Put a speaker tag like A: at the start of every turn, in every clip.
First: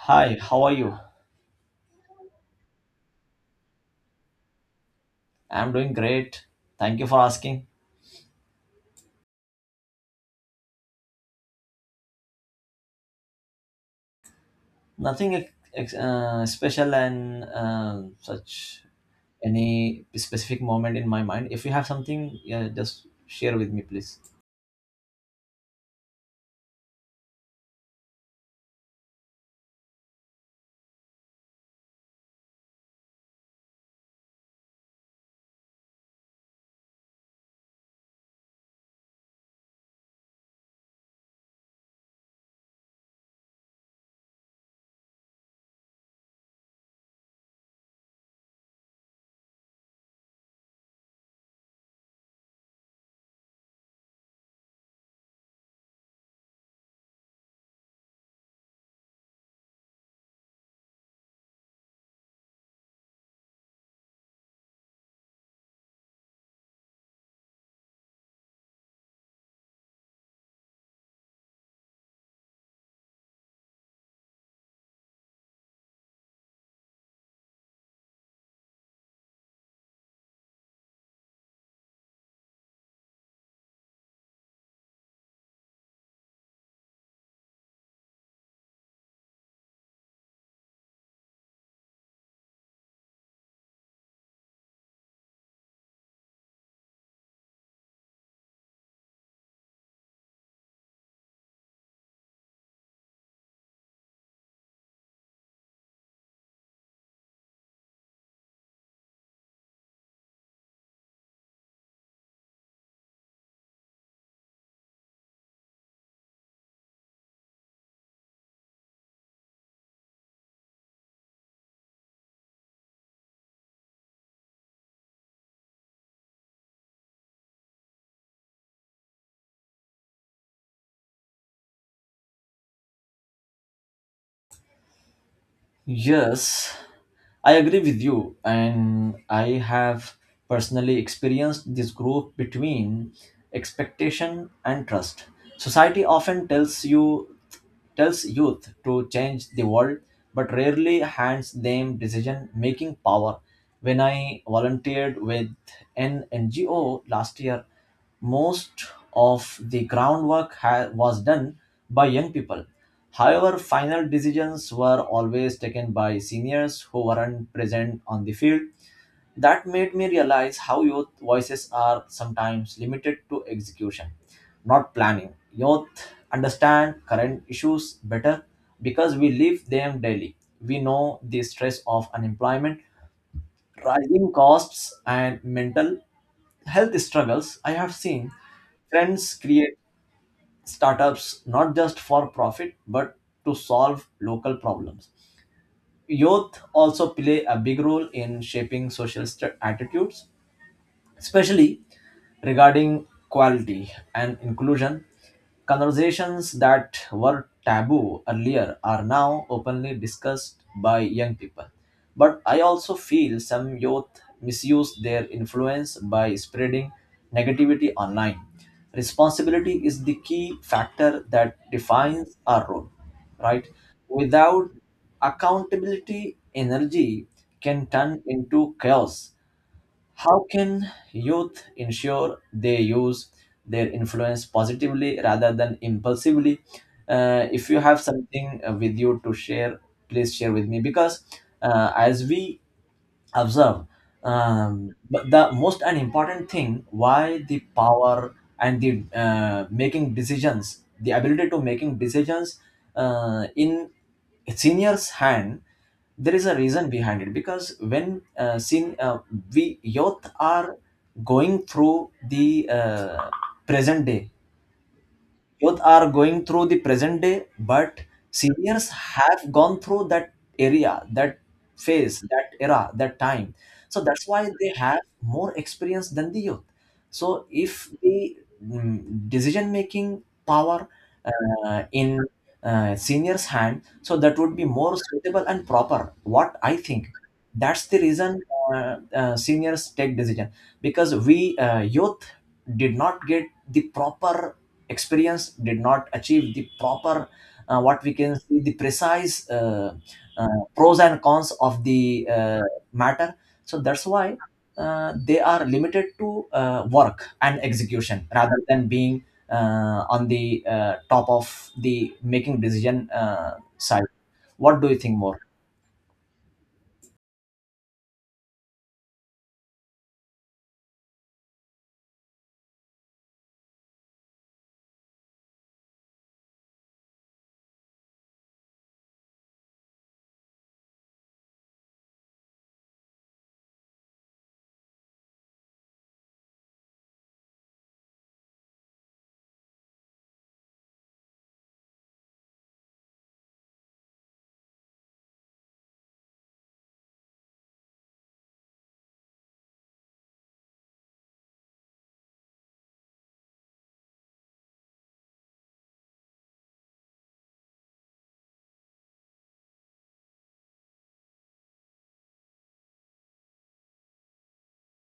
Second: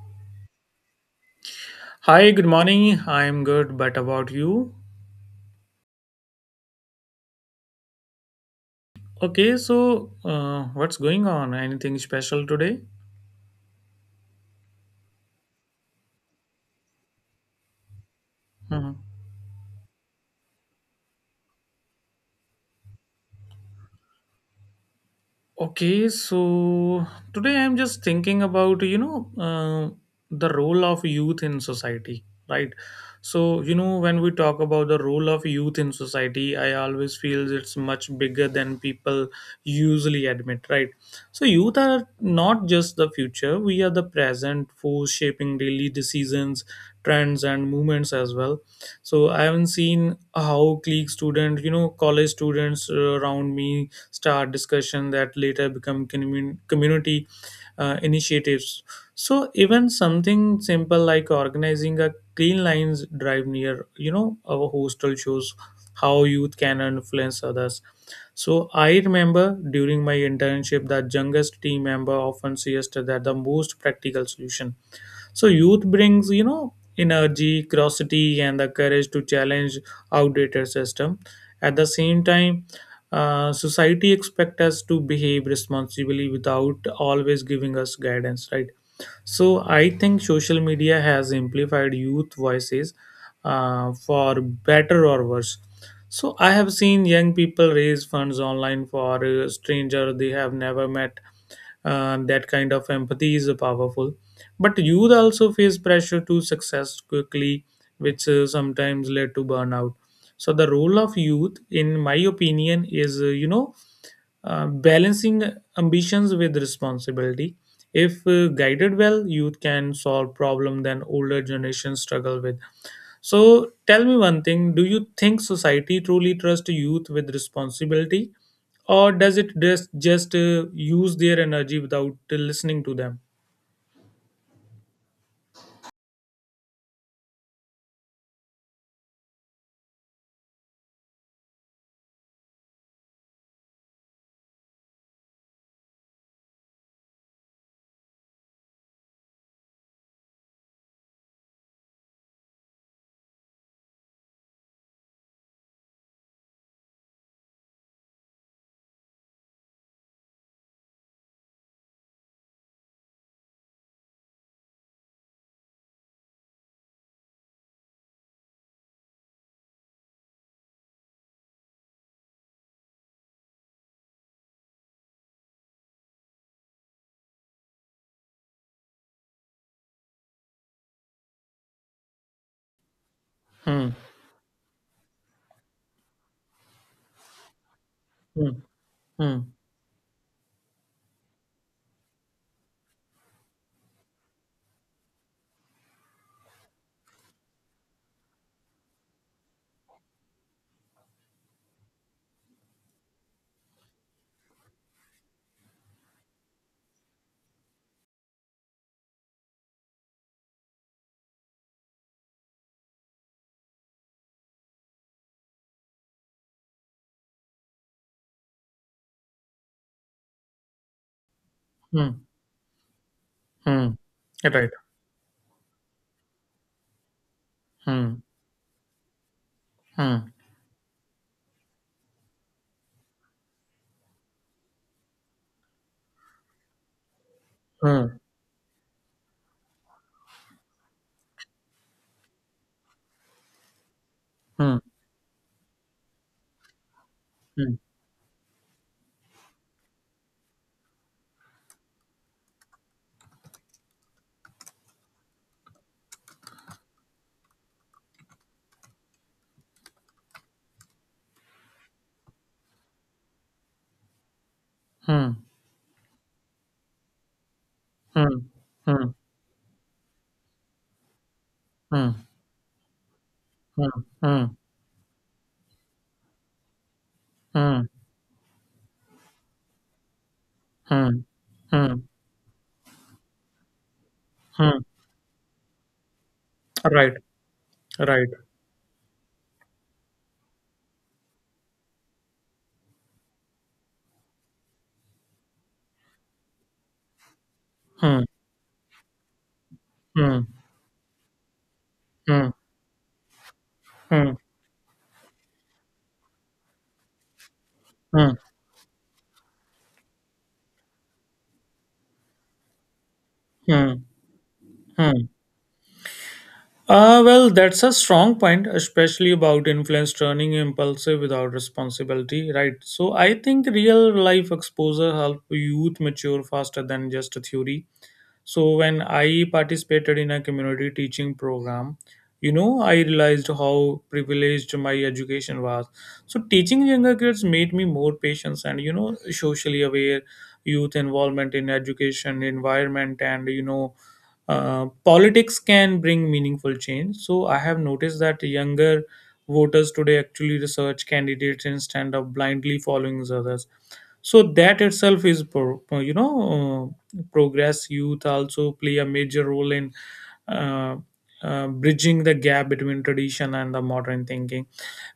A: Hi, how are you?
B: Hi, good morning. I'm good, but about you?
A: I'm doing great. Thank you for asking.
B: Okay, so what's going on? Anything special today?
A: Nothing special and such
B: Mhm.
A: any specific moment in my mind. If you have something, yeah, just share with me, please.
B: Okay, so today I'm just thinking about, you know, the role of youth in society, right? So, you know, when we talk about the role of youth in society, I always feel it's much bigger than people usually admit, right? So, youth are not just the future, we are the present, force shaping daily decisions, trends, and movements as well. So, I haven't seen how clique students, you know, college students around me start discussion that later become community initiatives. So even something simple like organizing a clean lines drive near, you know, our hostel shows how youth can influence others. So I remember during my internship that youngest team member often suggested that the most practical solution. So youth brings, you know, energy, curiosity, and the courage to challenge outdated system. At the same time, society expect us to behave responsibly without always giving us guidance, right? So I think social media has amplified youth voices, for better or worse. So I have seen young people raise funds online for a stranger they have never met. That kind of empathy is powerful, but youth also face pressure to success quickly, which sometimes led to burnout. So the role of youth, in my opinion, is you know, balancing ambitions with responsibility. If guided well, youth can solve problem than older generations struggle with. So tell me one thing, do you think society truly trusts youth with responsibility, or does it just use their energy without listening to them?
A: Yes, I agree with you, and I have personally experienced this group between expectation and trust. Society often tells you tells youth to change the world, but rarely hands them decision making power. When I volunteered with an NGO last year, most of the groundwork was done by young people. However, final decisions were always taken by seniors who weren't present on the field. That made me realize how youth voices are sometimes limited to execution, not planning. Youth understand current issues better because we live them daily. We know the stress of unemployment,
B: Hmm.
A: rising costs, and mental health struggles. I have seen
B: Hmm.
A: friends
B: Hmm.
A: create startups not just for profit but to solve local problems. Youth also play a big role in shaping social attitudes, especially regarding quality and inclusion. Conversations that were taboo earlier are now openly discussed by young people. But I also feel some youth misuse their influence by spreading negativity online. Responsibility is the key factor that
B: Hmm.
A: defines our role, right?
B: Hmm. Right.
A: Without
B: Right.
A: accountability, energy can
B: Hmm.
A: turn into chaos.
B: Hmm.
A: How can youth ensure they use their influence positively rather than impulsively? If you have
B: Hmm.
A: something with you to share, please share with me because as we observe,
B: Hmm.
A: but the most and important thing why the power and the making decisions, the ability to making decisions in seniors hand, there is a reason behind it because when seen we youth are going through the present day,
B: Hmm.
A: youth are going through the present day, but
B: Hmm.
A: seniors
B: Hmm. Hmm.
A: have gone through that area, that
B: Hmm.
A: phase, that era, that time.
B: Hmm.
A: So that's why
B: Hmm.
A: they have more experience than the youth. So
B: Hmm.
A: if the decision making power
B: Hmm. Hmm.
A: in seniors' hand, so that would be
B: Hmm.
A: more suitable and proper. What I think.
B: Right.
A: That's the
B: Right.
A: reason seniors take decision because we youth did not get the proper experience, did not achieve the proper what we
B: Hmm.
A: can see the precise
B: Hmm.
A: uh, pros and cons of the
B: Hmm.
A: matter, so that's
B: Hmm.
A: why they are limited to work and execution
B: Hmm.
A: rather than being on the top of the making decision
B: Hmm.
A: side. What do you think
B: Hmm.
A: more?
B: Well, that's a strong point, especially about influence turning impulsive without responsibility, right? So I think real life exposure help youth mature faster than just a theory. So when I participated in a community teaching program, you know, I realized how privileged my education was. So teaching younger kids made me more patient and, you know, socially aware. Youth involvement in education environment and, you know, politics can bring meaningful change. So I have noticed that younger voters today actually research candidates instead of blindly following others. So that itself is, you know, progress. Youth also play a major role in uh, bridging the gap between tradition and the modern thinking,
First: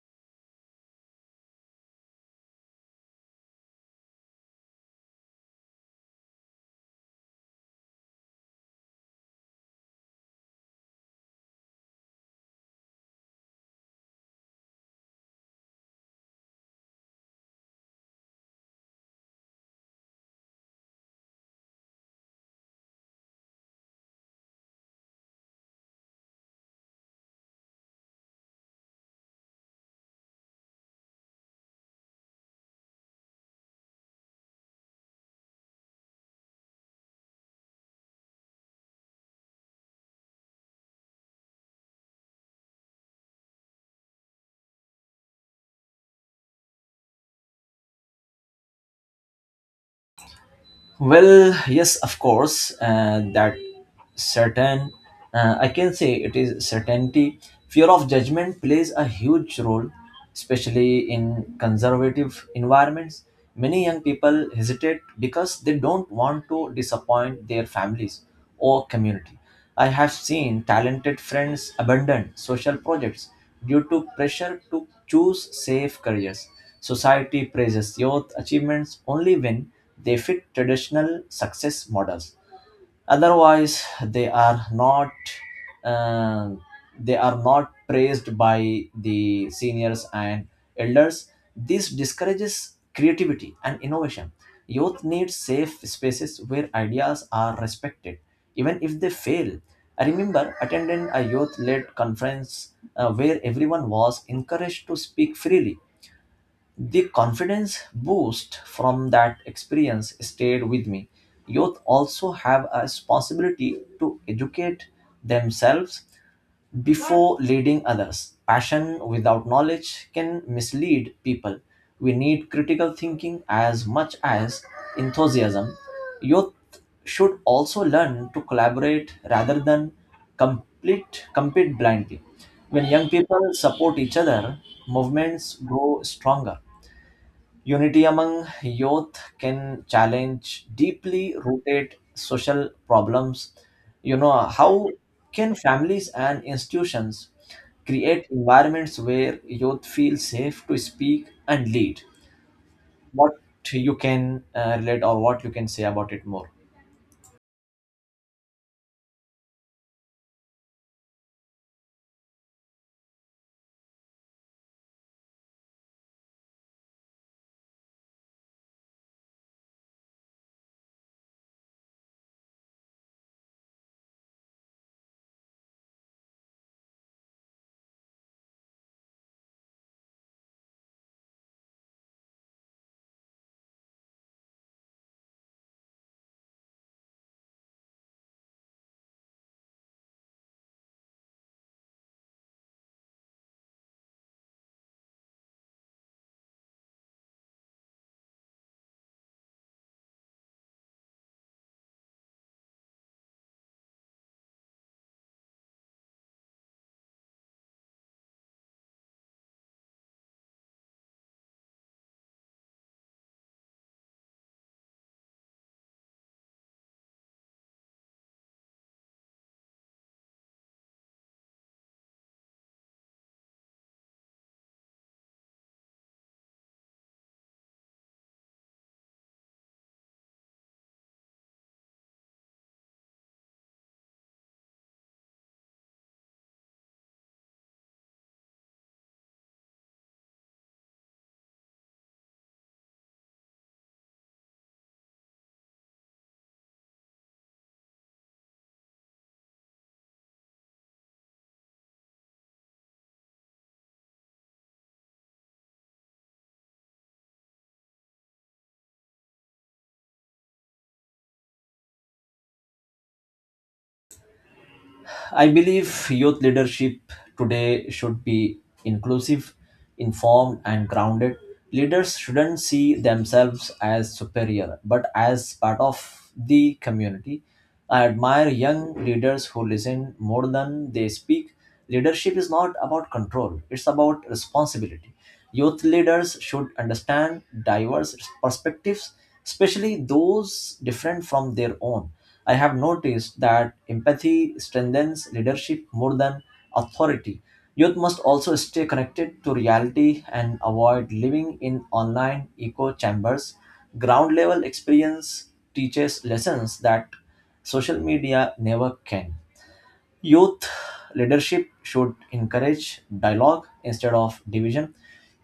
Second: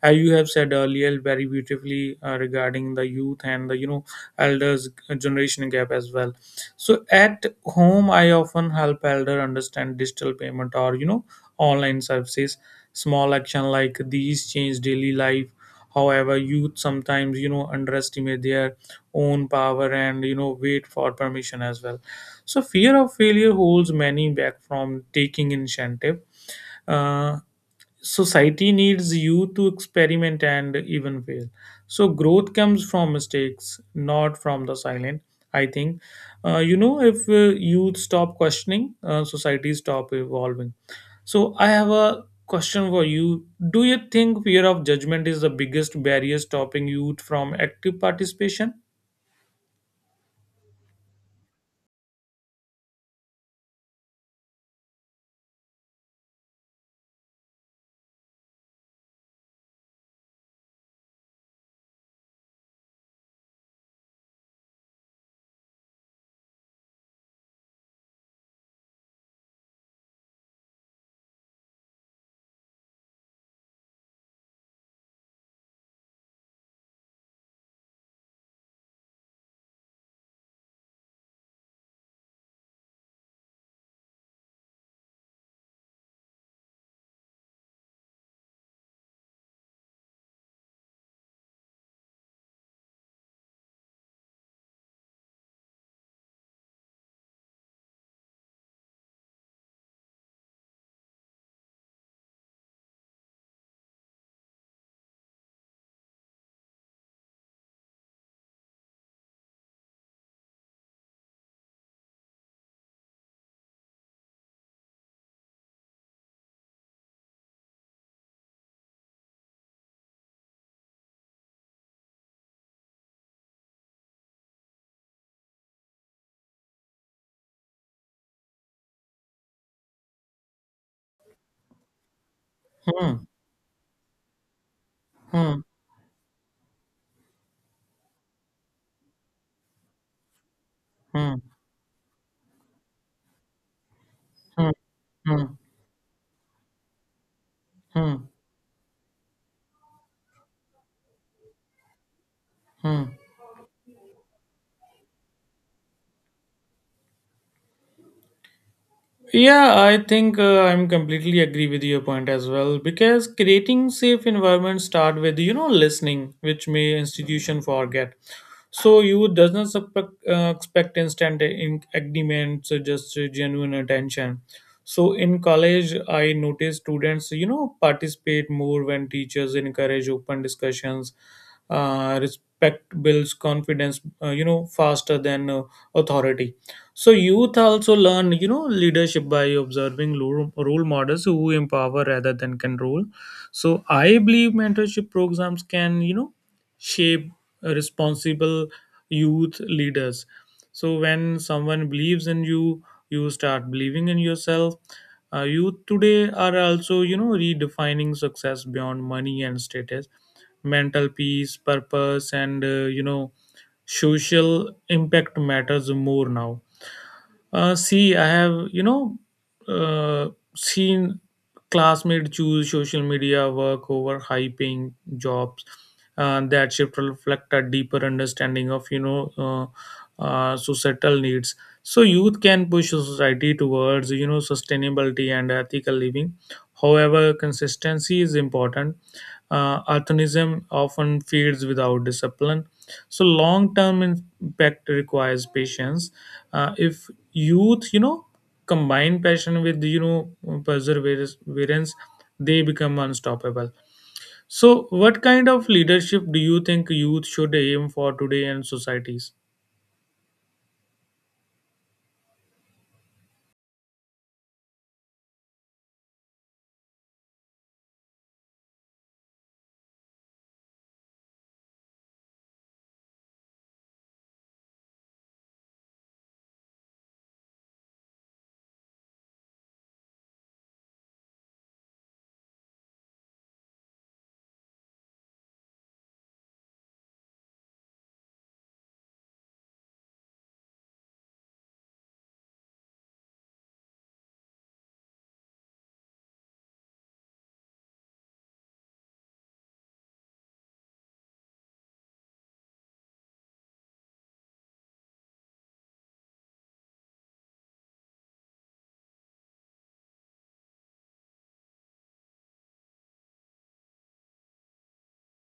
B: as you have said earlier very beautifully, regarding the youth and the, you know, elders generation gap as well. So at home, I often help elder understand digital payment or, you know, online services. Small action like these change daily life. However, youth sometimes, you know, underestimate their own power and, you know, wait for permission as well. So fear of failure holds many back from taking initiative. Uh, Society needs you to experiment and even fail. So growth comes from mistakes, not from the silent, I think. You know, if youth stop questioning, society stop evolving. So I have a question for you. Do you think fear of judgment is the biggest barrier stopping youth from active participation?
A: Well, yes, of course, certain, I can say it is certainty. Fear of judgment plays a huge role, especially in conservative environments. Many young people hesitate because they don't want to disappoint their families or community. I have seen talented friends abandon social projects due to pressure to choose safe careers. Society praises youth achievements only when they fit traditional success models, otherwise uh, they are not praised by the seniors and elders. This discourages creativity and innovation. Youth needs safe spaces where ideas are respected even if they fail. I remember attending a youth led conference where everyone was encouraged to speak freely. The confidence boost from that experience stayed with me. Youth also have a responsibility to educate themselves before leading others. Passion without knowledge can mislead people. We need critical thinking as much as enthusiasm. Youth should also learn to collaborate rather than compete blindly. When young
B: hmm,
A: people support each other, movements
B: hmm,
A: grow stronger. Unity among youth can challenge deeply
B: hmm,
A: rooted social problems. You know,
B: hmm,
A: how
B: hmm,
A: can families and institutions
B: hmm,
A: create environments where youth feel safe to speak and lead?
B: hmm.
A: What you can relate, or what you can say about it more?
B: Yeah, I think I'm completely agree with your point as well, because creating safe environment start with, you know, listening, which may institution forget. So you does not suspect, expect instant agreements, just genuine attention. So in college, I noticed students, you know, participate more when teachers encourage open discussions. Respect builds confidence, you know, faster than authority. So youth also learn, you know, leadership by observing role models who empower rather than control. So I believe mentorship programs can, you know, shape responsible youth leaders. So when someone believes in you, you start believing in yourself. Youth today are also, you know, redefining success beyond money and status. Mental peace, purpose, and, you know, social impact matters more now. See, I have, you know, uh, seen classmates choose social media work over high paying jobs. That shift reflect a deeper understanding of, you know, societal needs. So youth can push society towards, you know, sustainability and ethical living. However, consistency is important. Altruism often feeds without discipline. So long-term impact requires patience. If youth, you know, combine passion with, you know, perseverance, they become unstoppable. So what kind of leadership do you think youth should aim for today in societies?
A: I believe youth leadership today should be inclusive, informed, and grounded. Leaders shouldn't see themselves as superior, but as part of the community. I admire young leaders who listen more than they speak. Leadership is not about control, it's about responsibility. Youth leaders should understand diverse perspectives, especially those different from their own. I have noticed that empathy strengthens leadership more than authority. Youth must also stay connected to reality and avoid living in online echo chambers. Ground level experience teaches lessons that social media never can. Youth leadership should encourage dialogue instead of division.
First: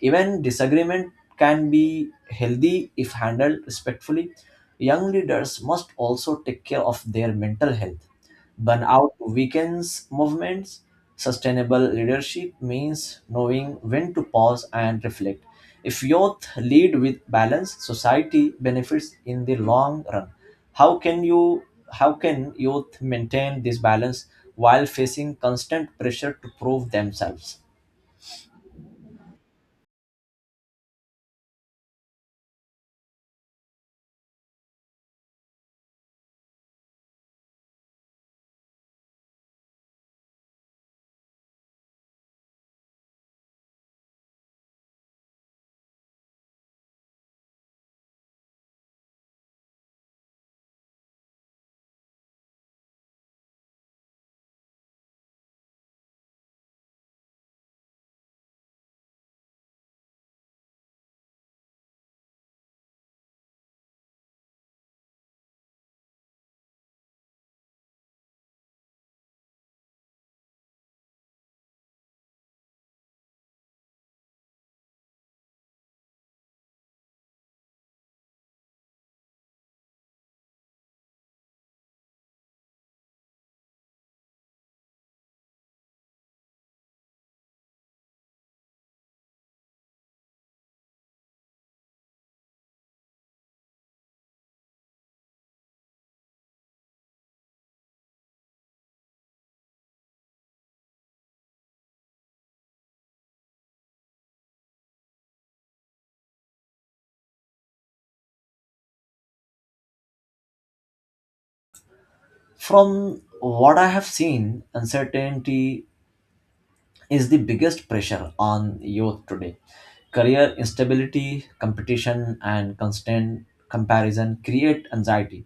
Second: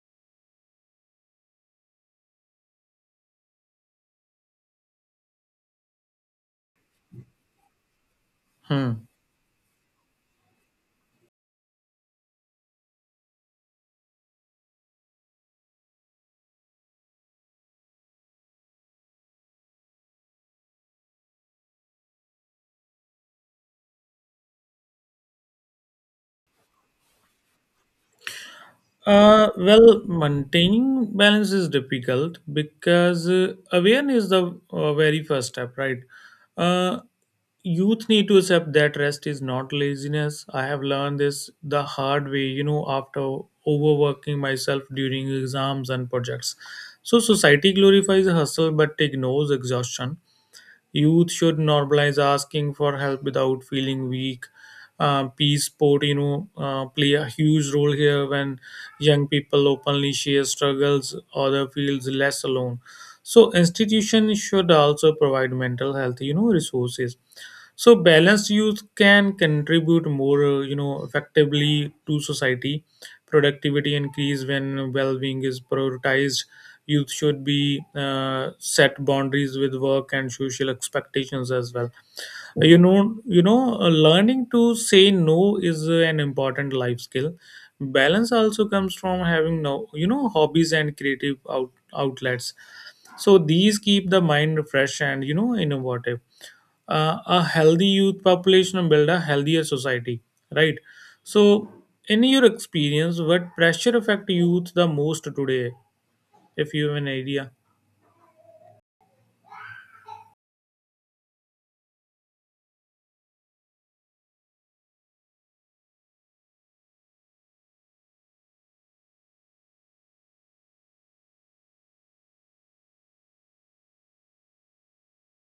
A: Even disagreement can be healthy if handled respectfully. Young leaders must also take care of their mental health.
B: hmm
A: Burnout weakens movements. Sustainable leadership means knowing when to pause and reflect. If youth lead with balance, society benefits in the long run. How can you how can youth maintain this balance while facing constant pressure to prove themselves?
B: Well, maintaining balance is difficult because awareness is the very first step, right? Uh, Youth need to accept that rest is not laziness. I have learned this the hard way, you know, after overworking myself during exams and projects. So society glorifies hustle but ignores exhaustion. Youth should normalize asking for help without feeling weak. Peace sport, you know, play a huge role here. When young people openly share struggles, other feels less alone. So institutions should also provide mental health, you know, resources, so balanced youth can contribute more, you know, effectively to society. Productivity increase when well-being is prioritized. Youth should be, set boundaries with work and social expectations as well. You know, you know learning to say no is an important life skill. Balance also comes from having no, you know, hobbies and creative outlets. So these keep the mind fresh and, you know, innovative. A healthy youth population and build a healthier society, right? So in your experience, what pressure affect youth the most today, if you have an idea?
A: From what I have seen, uncertainty is the biggest pressure on youth today. Career instability, competition, and constant comparison create anxiety.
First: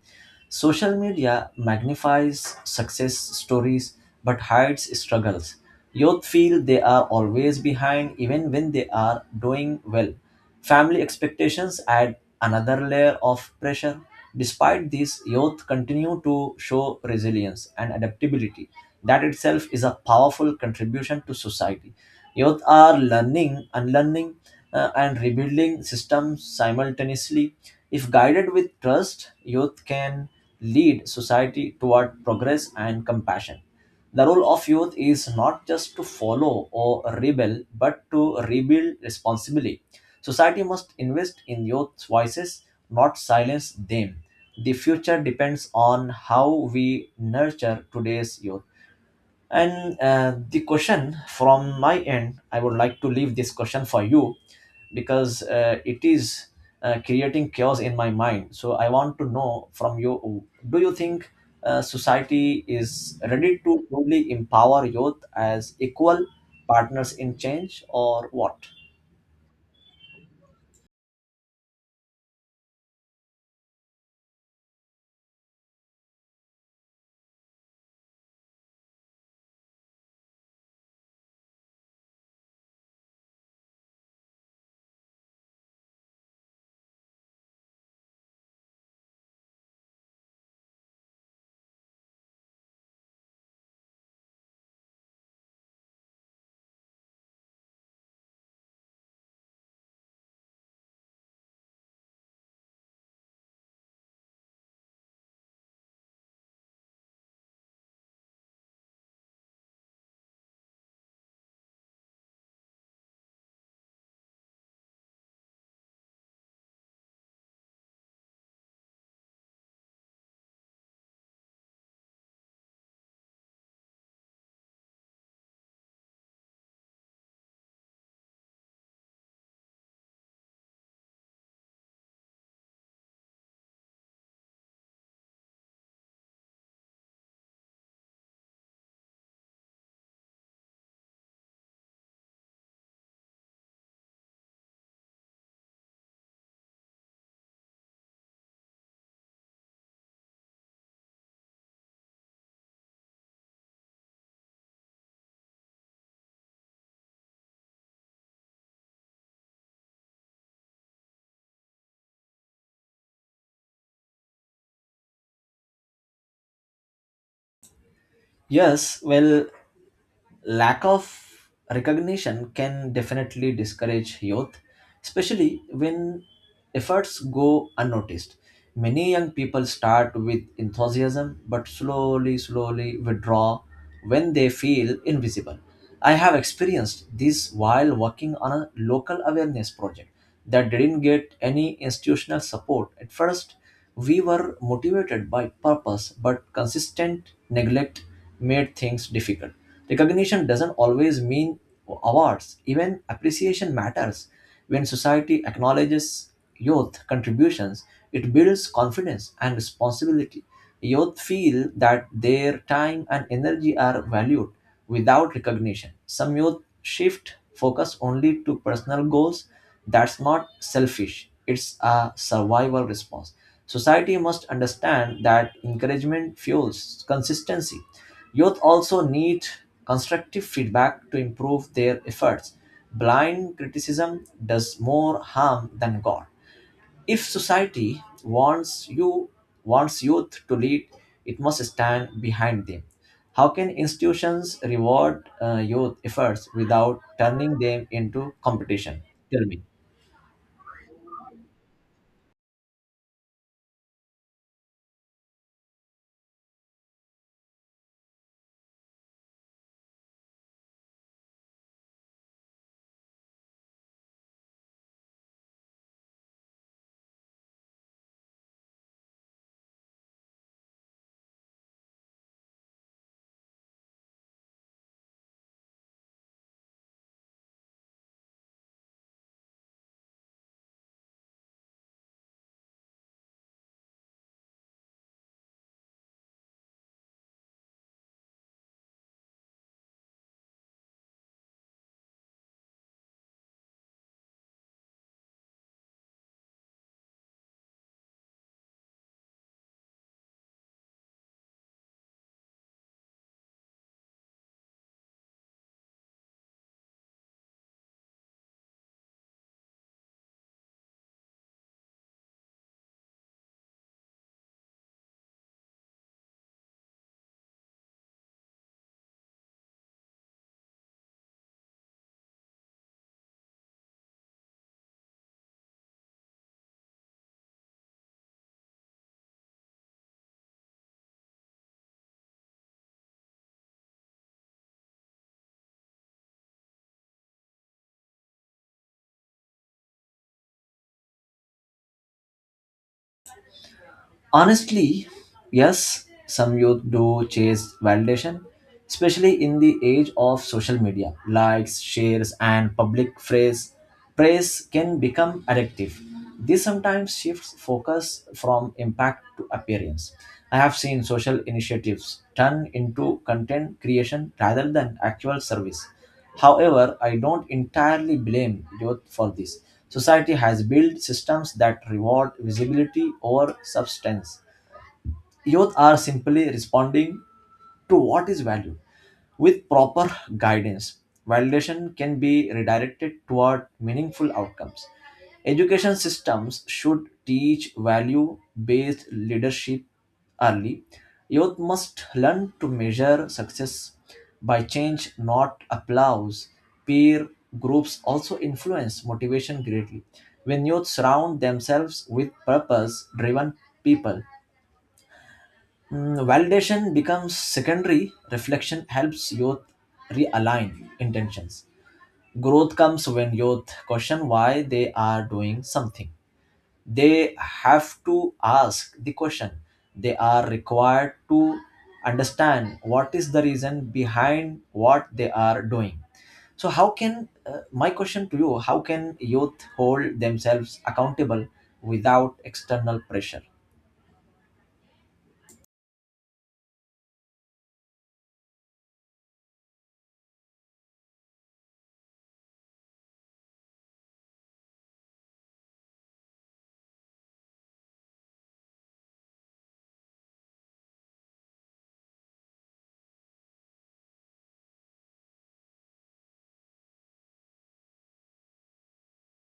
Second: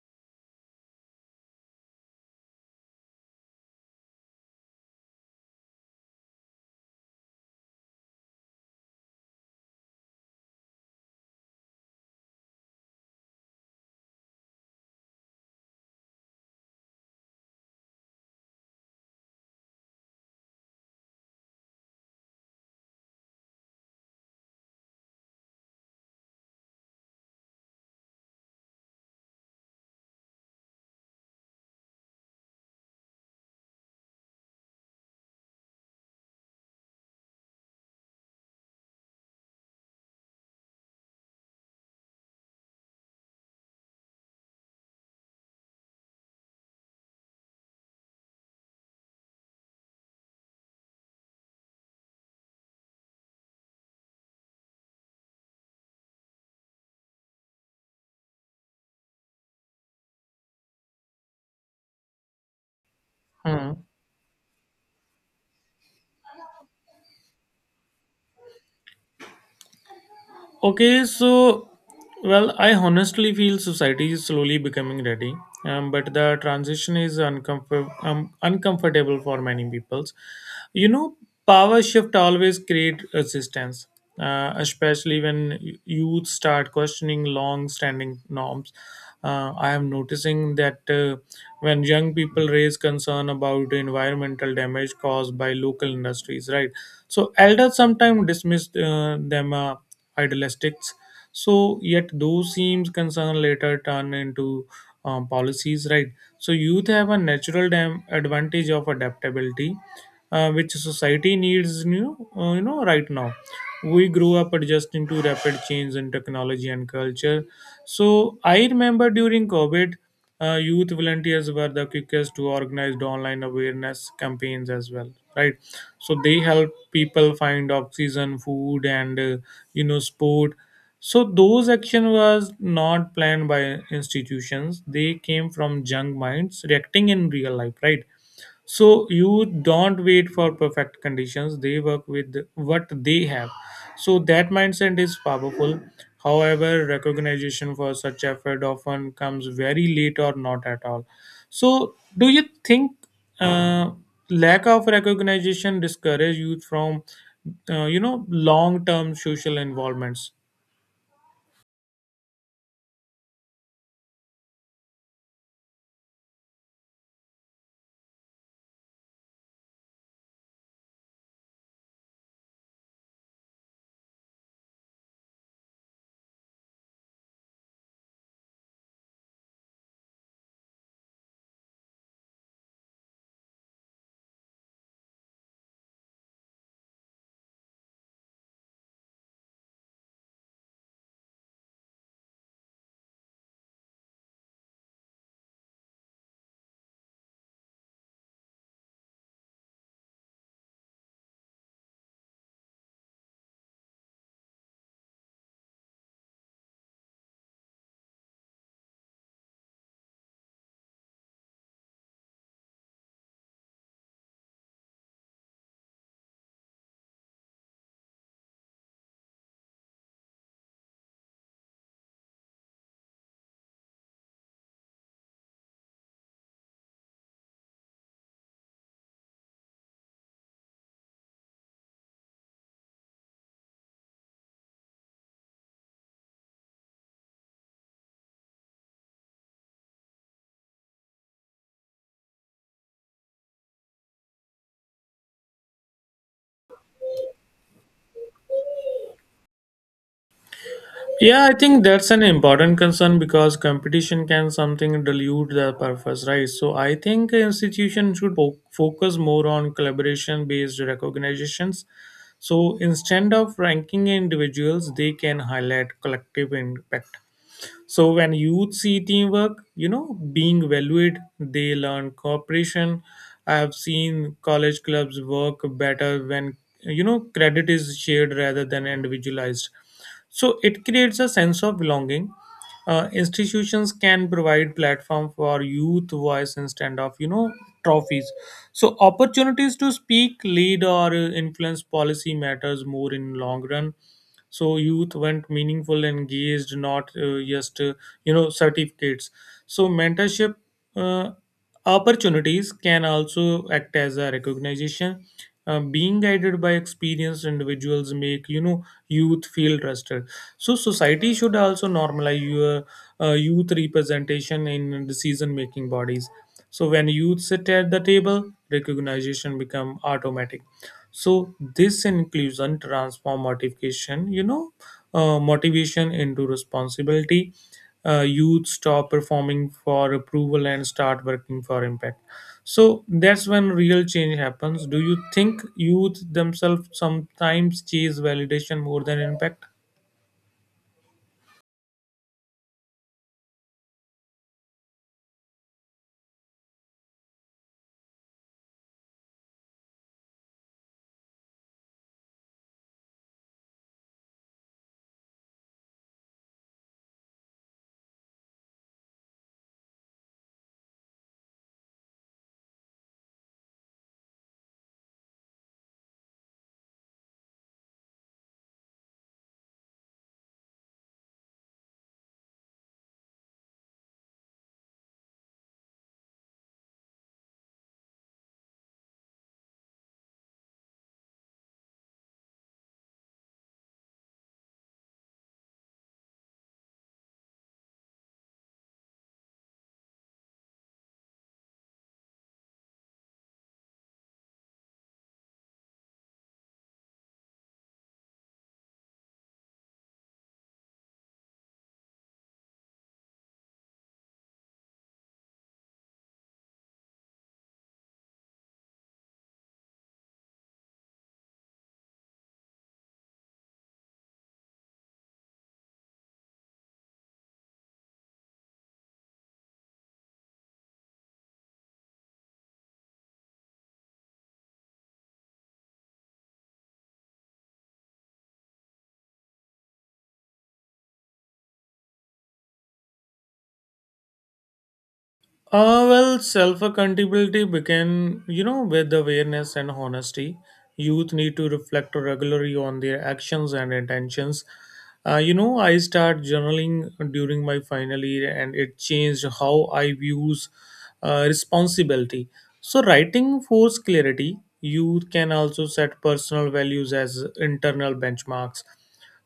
A: Social media magnifies success stories but hides struggles. Youth feel they are always behind even when they are doing well. Family expectations add another layer of pressure. Despite this, youth continue to show resilience and adaptability. That itself is a powerful contribution to society. Youth are learning, unlearning, and rebuilding systems simultaneously. If guided with trust, youth can lead society toward progress and compassion. The role of youth is not just to follow or rebel, but to rebuild responsibly. Society must invest in youth's voices, not silence them. The future depends on how we nurture today's youth. And the question from my end, I would like to leave this question for you because it is creating chaos in my mind. So I want to know from you, do you think society is ready
B: Hmm.
A: to truly empower youth as equal partners in change or what?
B: Okay, so well, I honestly feel society is slowly becoming ready, but the transition is uncomfortable for many peoples. You know, power shift always create resistance, especially when youth start questioning long-standing norms. I am noticing that when young people raise concern about environmental damage caused by local industries, right? So elders sometimes dismiss them. Idealistics. So yet those seems concern later turn into, policies, right? So youth have a natural advantage of adaptability, which society needs new, you know, right now. We grew up adjusting to rapid change in technology and culture. So I remember during COVID, youth volunteers were the quickest to organize online awareness campaigns as well, right? So they help people find oxygen, food, and, you know, sport. So those action was not planned by institutions. They came from young minds reacting in real life, right? So you don't wait for perfect conditions, they work with what they have. So that mindset is powerful. However, recognition for such effort often comes very late or not at all. So do you think uh, lack of recognition discourage youth from, you know, long term social involvements?
A: Yes, well, lack of recognition can definitely discourage youth, especially when efforts go unnoticed. Many young people start with enthusiasm but slowly, slowly withdraw when they feel invisible. I have experienced this while working on a local awareness project that didn't get any institutional support. At first, we were motivated by purpose, but consistent neglect made things difficult. Recognition doesn't always mean awards, even appreciation matters. When society acknowledges youth contributions, it builds confidence and responsibility. Youth feel that their time and energy are valued. Without recognition, some youth shift focus only to personal goals. That's not selfish, it's a survival response. Society must understand that encouragement fuels consistency. Youth also need constructive feedback to improve their efforts. Blind criticism does more harm than good. If society wants youth to lead, it must stand behind them. How can institutions reward youth efforts without turning them into competition? Tell me.
B: Yeah, I think that's an important concern because competition can something dilute the purpose, right? So I think institutions should focus more on collaboration-based recognitions. So instead of ranking individuals, they can highlight collective impact. So when youth see teamwork, you know, being valued, they learn cooperation. I have seen college clubs work better when, you know, credit is shared rather than individualized. So it creates a sense of belonging. Institutions can provide platform for youth voice instead of, you know, trophies. So opportunities to speak, lead, or influence policy matters more in long run. So youth went meaningful engaged, not just you know, certificates. So mentorship uh, opportunities can also act as a recognition. Being guided by experienced individuals make, you know, youth feel trusted. So society should also normalize your youth representation in decision making bodies. So when youth sit at the table, recognition become automatic. So this inclusion transform motivation, you know, motivation into responsibility. Youth stop performing for approval and start working for impact. So that's when real change happens. Do you think youth themselves sometimes chase validation more than impact?
A: Honestly, yes, some youth do chase validation, especially in the age of social media. Likes, shares, and public phrase praise can become addictive. This sometimes shifts focus from impact to appearance. I have seen social initiatives turn into content creation rather than actual service. However, I don't entirely blame youth for this. Society has built systems that reward visibility over substance. Youth are simply responding to what is valued. With proper guidance, validation can be redirected toward meaningful outcomes. Education systems should teach value based leadership early. Youth must learn to measure success by change, not applause. Peer groups also influence motivation greatly. When youth surround themselves with purpose driven people, validation becomes secondary. Reflection helps youth realign intentions. Growth comes when youth question why they are doing something. They have to ask the question. They are required to understand what is the reason behind what they are doing. So, how can my question to you? How can youth hold themselves accountable without external pressure?
B: Well, self accountability begin, you know, with awareness and honesty. Youth need to reflect regularly on their actions and intentions. You know, I start journaling during my final year, and it changed how I views responsibility. So, writing force clarity. Youth can also set personal values as internal benchmarks.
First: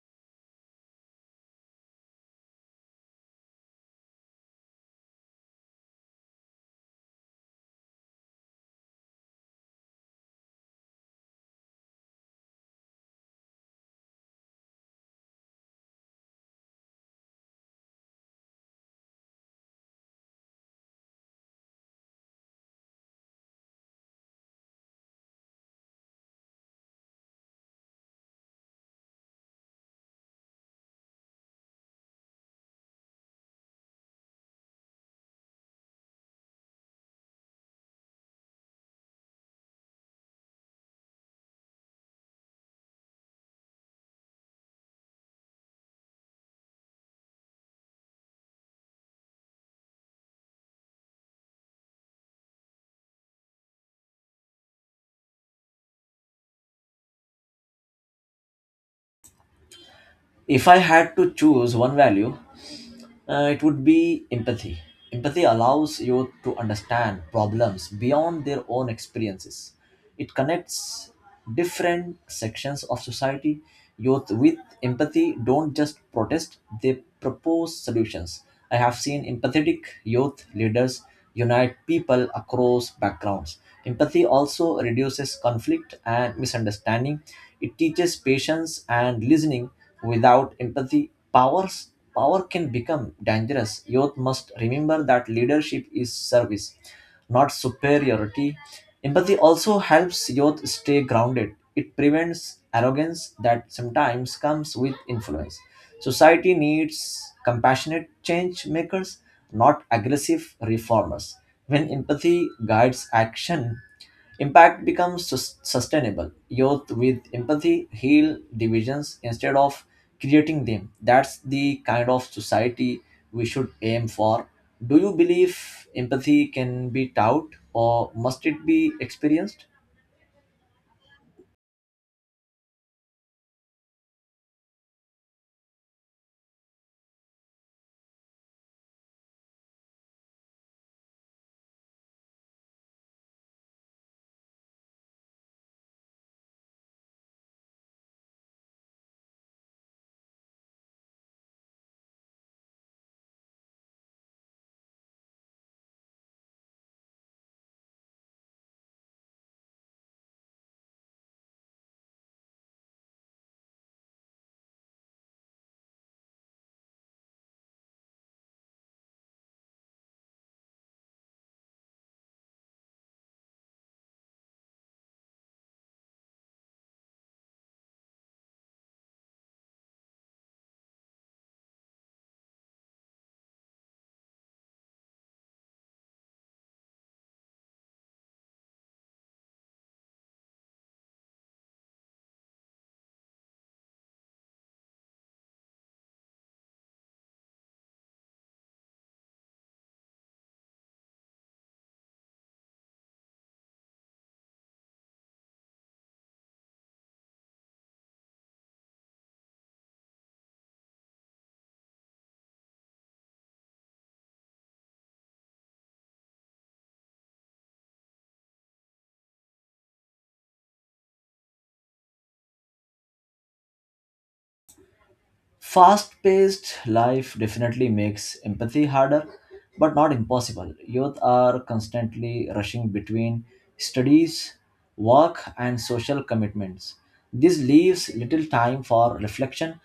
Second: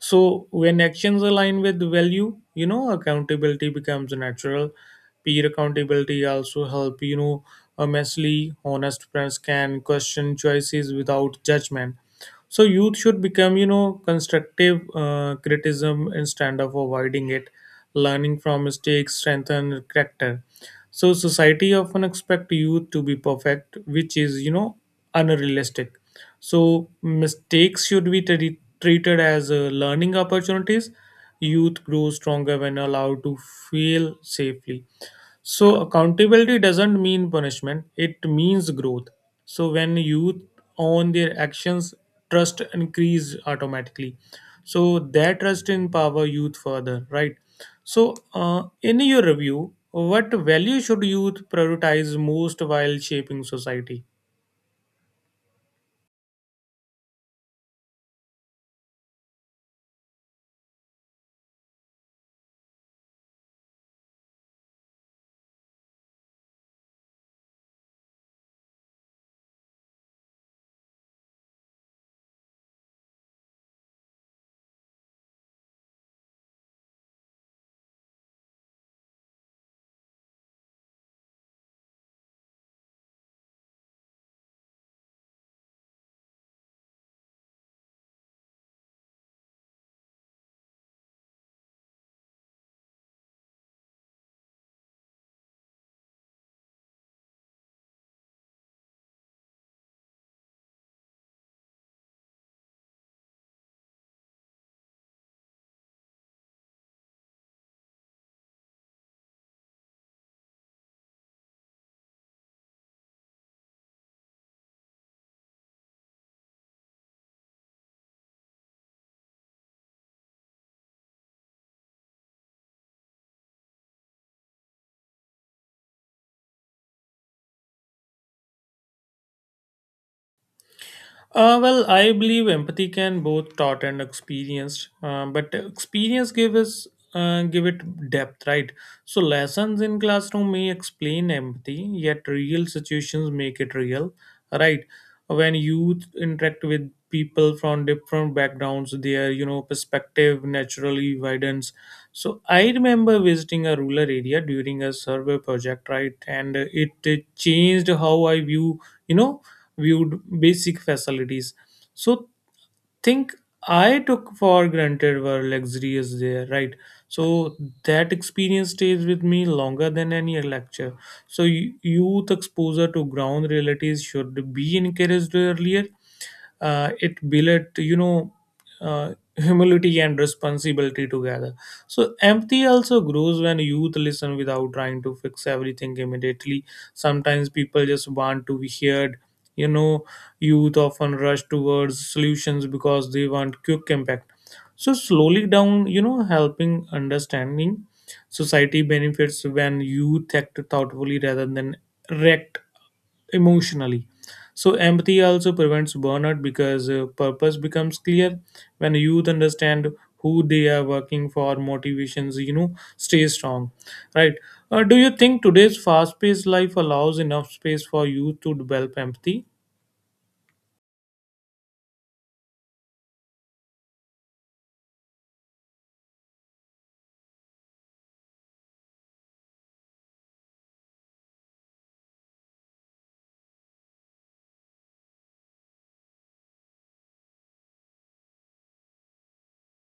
B: So when actions align with value, you know, accountability becomes natural. Peer accountability also help, you know, immensely. Honest friends can question choices without judgment. So youth should become, you know, constructive criticism instead of avoiding it. Learning from mistakes strengthen character. So society often expect youth to be perfect, which is, you know, unrealistic. So mistakes should be treated as learning opportunities. Youth grows stronger when allowed to fail safely. So accountability doesn't mean punishment, it means growth. So when youth own their actions, trust increase automatically. So that trust empower youth further, right? So in your review, what value should youth prioritize most while shaping society?
A: If I had to choose one value, it would be empathy. Empathy allows youth to understand problems beyond their own experiences. It connects different sections of society. Youth with empathy don't just protest, they propose solutions. I have seen empathetic youth leaders unite people across backgrounds. Empathy also reduces conflict and misunderstanding. It teaches patience and listening. Without empathy, powers power can become dangerous. Youth must remember that leadership is service, not superiority. Empathy also helps youth stay grounded. It prevents arrogance that sometimes comes with influence. Society needs compassionate change makers, not aggressive reformers. When empathy guides action, impact becomes sustainable. Youth with empathy heal divisions instead of creating them. That's the kind of society we should aim for. Do you believe empathy can be taught or must it be experienced?
B: I believe empathy can both taught and experienced, but experience give us give it depth, right? So lessons in classroom may explain empathy, yet real situations make it real, right? When youth interact with people from different backgrounds, their perspective naturally widens. So I remember visiting a rural area during a survey project, right, and it changed how I view you know viewed basic facilities, so think I took for granted were luxurious there, right? So that experience stays with me longer than any lecture. So youth exposure to ground realities should be encouraged earlier. It built, humility and responsibility together. So empathy also grows when youth listen without trying to fix everything immediately. Sometimes people just want to be heard, you know Youth often rush towards solutions because they want quick impact. So slowly down, helping understanding society benefits when youth act thoughtfully rather than react emotionally. So empathy also prevents burnout because purpose becomes clear when youth understand who they are working for. Motivations, stay strong, right? Do you think today's fast-paced life allows enough space for youth to develop empathy?
A: Fast paced life definitely makes empathy harder, but not impossible. Youth are constantly rushing between studies, work, and social commitments. This leaves little time for reflection.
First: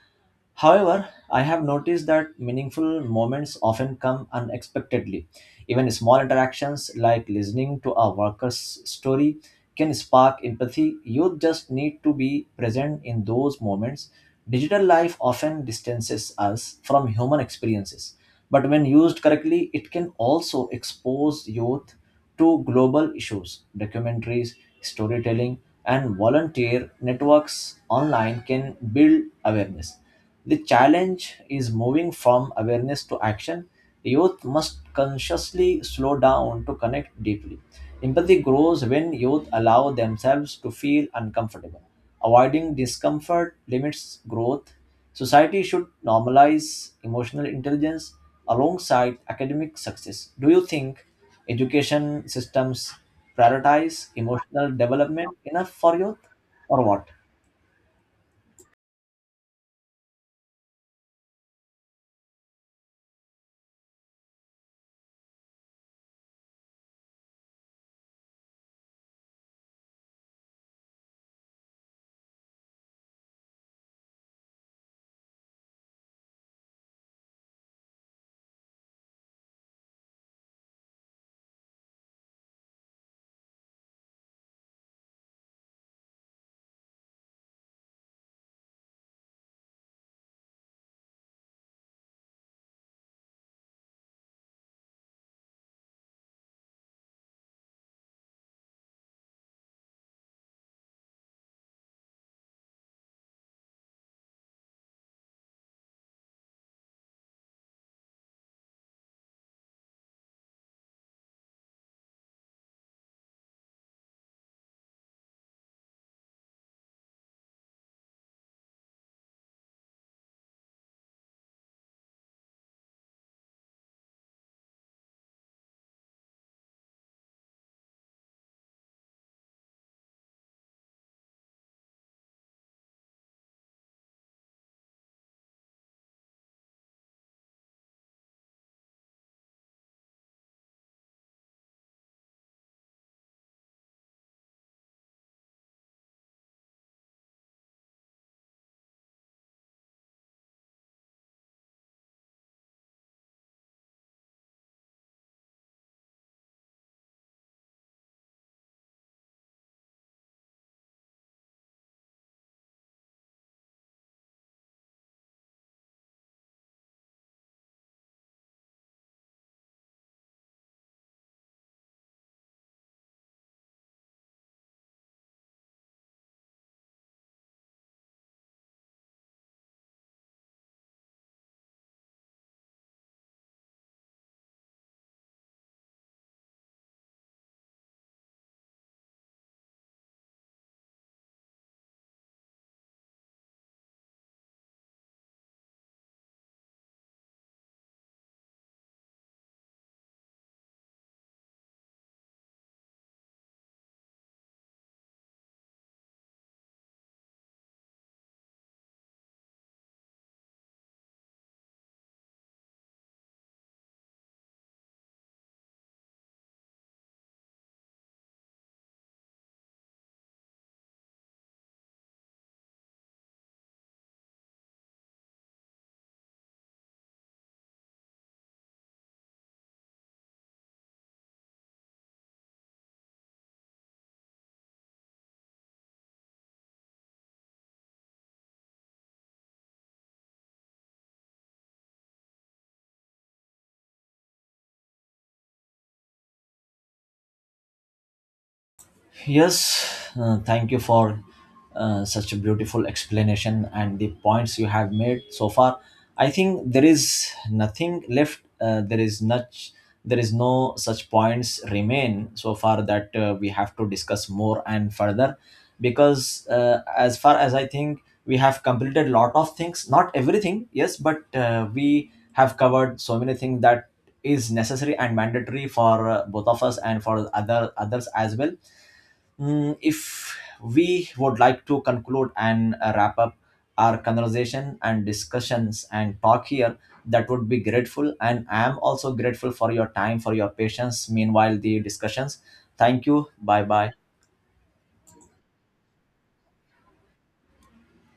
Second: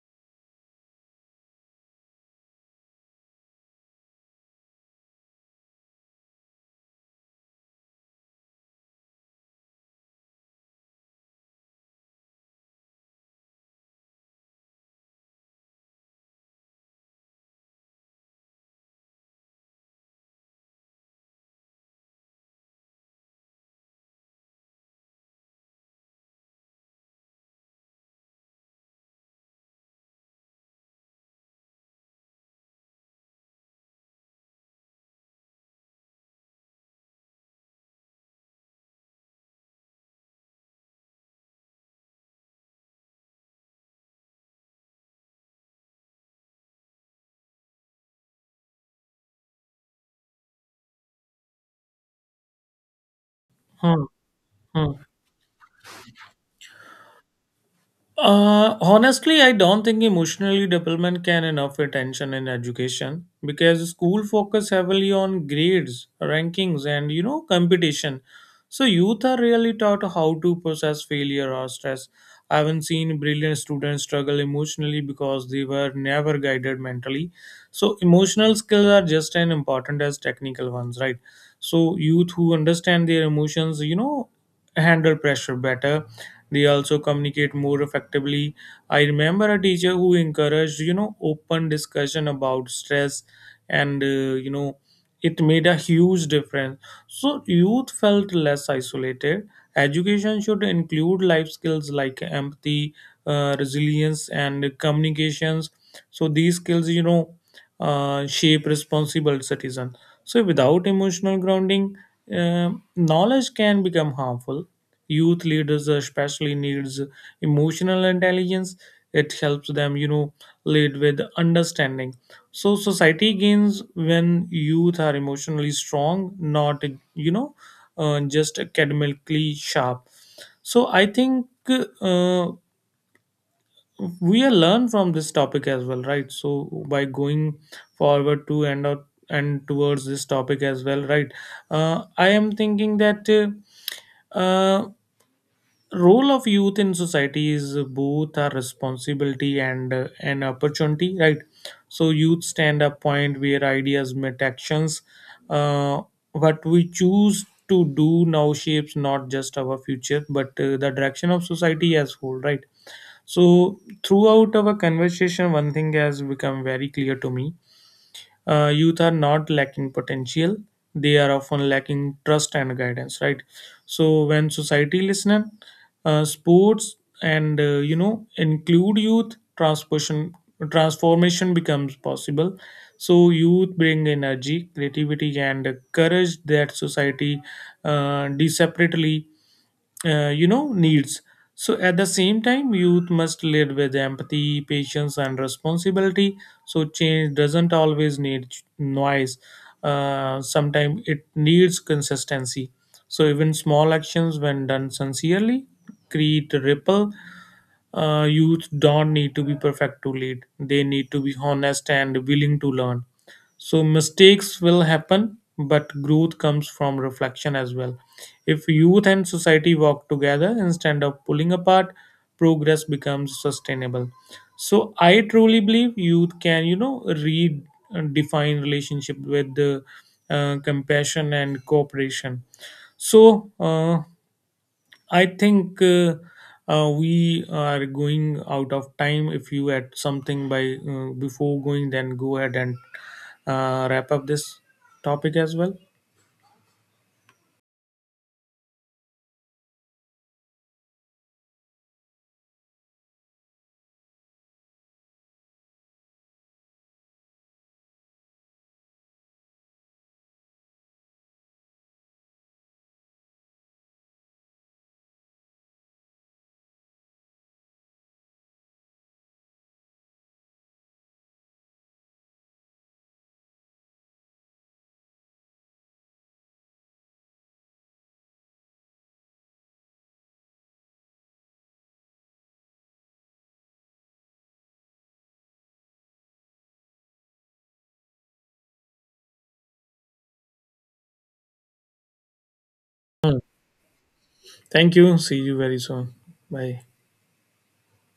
A: However, I have noticed that meaningful moments often come unexpectedly. Even small interactions like listening to a worker's story can spark empathy. You just need to be present in those moments. Digital life often distances us from human experiences, but when used correctly, it can also expose youth to global issues. Documentaries, storytelling, and volunteer networks online can build awareness. The challenge is moving from awareness to action. Youth must consciously slow down to connect deeply. Empathy grows when youth allow themselves to feel uncomfortable. Avoiding discomfort limits growth. Society should normalize emotional intelligence alongside academic success. Do you think education systems
B: Hmm.
A: prioritize emotional
B: Hmm.
A: development enough for youth or what?
B: Honestly, I don't think emotionally development can enough attention in education because school focus heavily on grades, rankings, and competition. So youth are really taught how to process failure or stress. I haven't seen brilliant students struggle emotionally because they were never guided mentally. So emotional skills are just as important as technical ones, right? So youth who understand their emotions, handle pressure better. They also communicate more effectively. I remember a teacher who encouraged open discussion about stress, and it made a huge difference. So youth felt less isolated. Education should include life skills like empathy, resilience and communications. So these skills, shape responsible citizen. So without emotional grounding, um knowledge can become harmful. Youth leaders especially needs emotional intelligence. It helps them, lead with understanding. So society gains when youth are emotionally strong, not, you know just academically sharp. So I think uh, we are learn from this topic as well, right? So by going forward to end out and towards this topic as well, right, I am thinking that uh, role of youth in society is both a responsibility and an opportunity, right? So youth stand up point where ideas meet actions. uh, what we choose to do now shapes not just our future but the direction of society as whole, right? So throughout our conversation one thing has become very clear to me. Youth are not lacking potential, they are often lacking trust and guidance, right? So when society listen, sports and include youth transformation, transformation becomes possible. So youth bring energy creativity and courage that society, separately, needs. So at the same time youth must lead with empathy patience and responsibility. So change doesn't always need noise. Sometimes it needs consistency. So even small actions when done sincerely create a ripple. Youth don't need to be perfect to lead, they need to be honest and willing to learn. So mistakes will happen, but growth comes from reflection as well. If youth and society work together instead of pulling apart, progress becomes sustainable. So I truly believe youth can, redefine relationship with compassion and cooperation. So I think we are going out of time. If you had something by before going, then go ahead and wrap up this topic as well.
A: Yes, thank you for such a beautiful explanation and the points you have made so far. I think there is nothing left. There is much. There is no such points remain so far that we have to discuss more and further, because as far as I think we have completed lot of things. Not everything, yes, but we have covered so many things that is necessary and mandatory for both of us and for other others as well. If we would like to conclude and wrap up our conversation and discussions and talk here, that would be grateful, and I am also grateful for your time, for your patience meanwhile the discussions. Thank you, bye bye.
B: Thank you. See you very soon. Bye.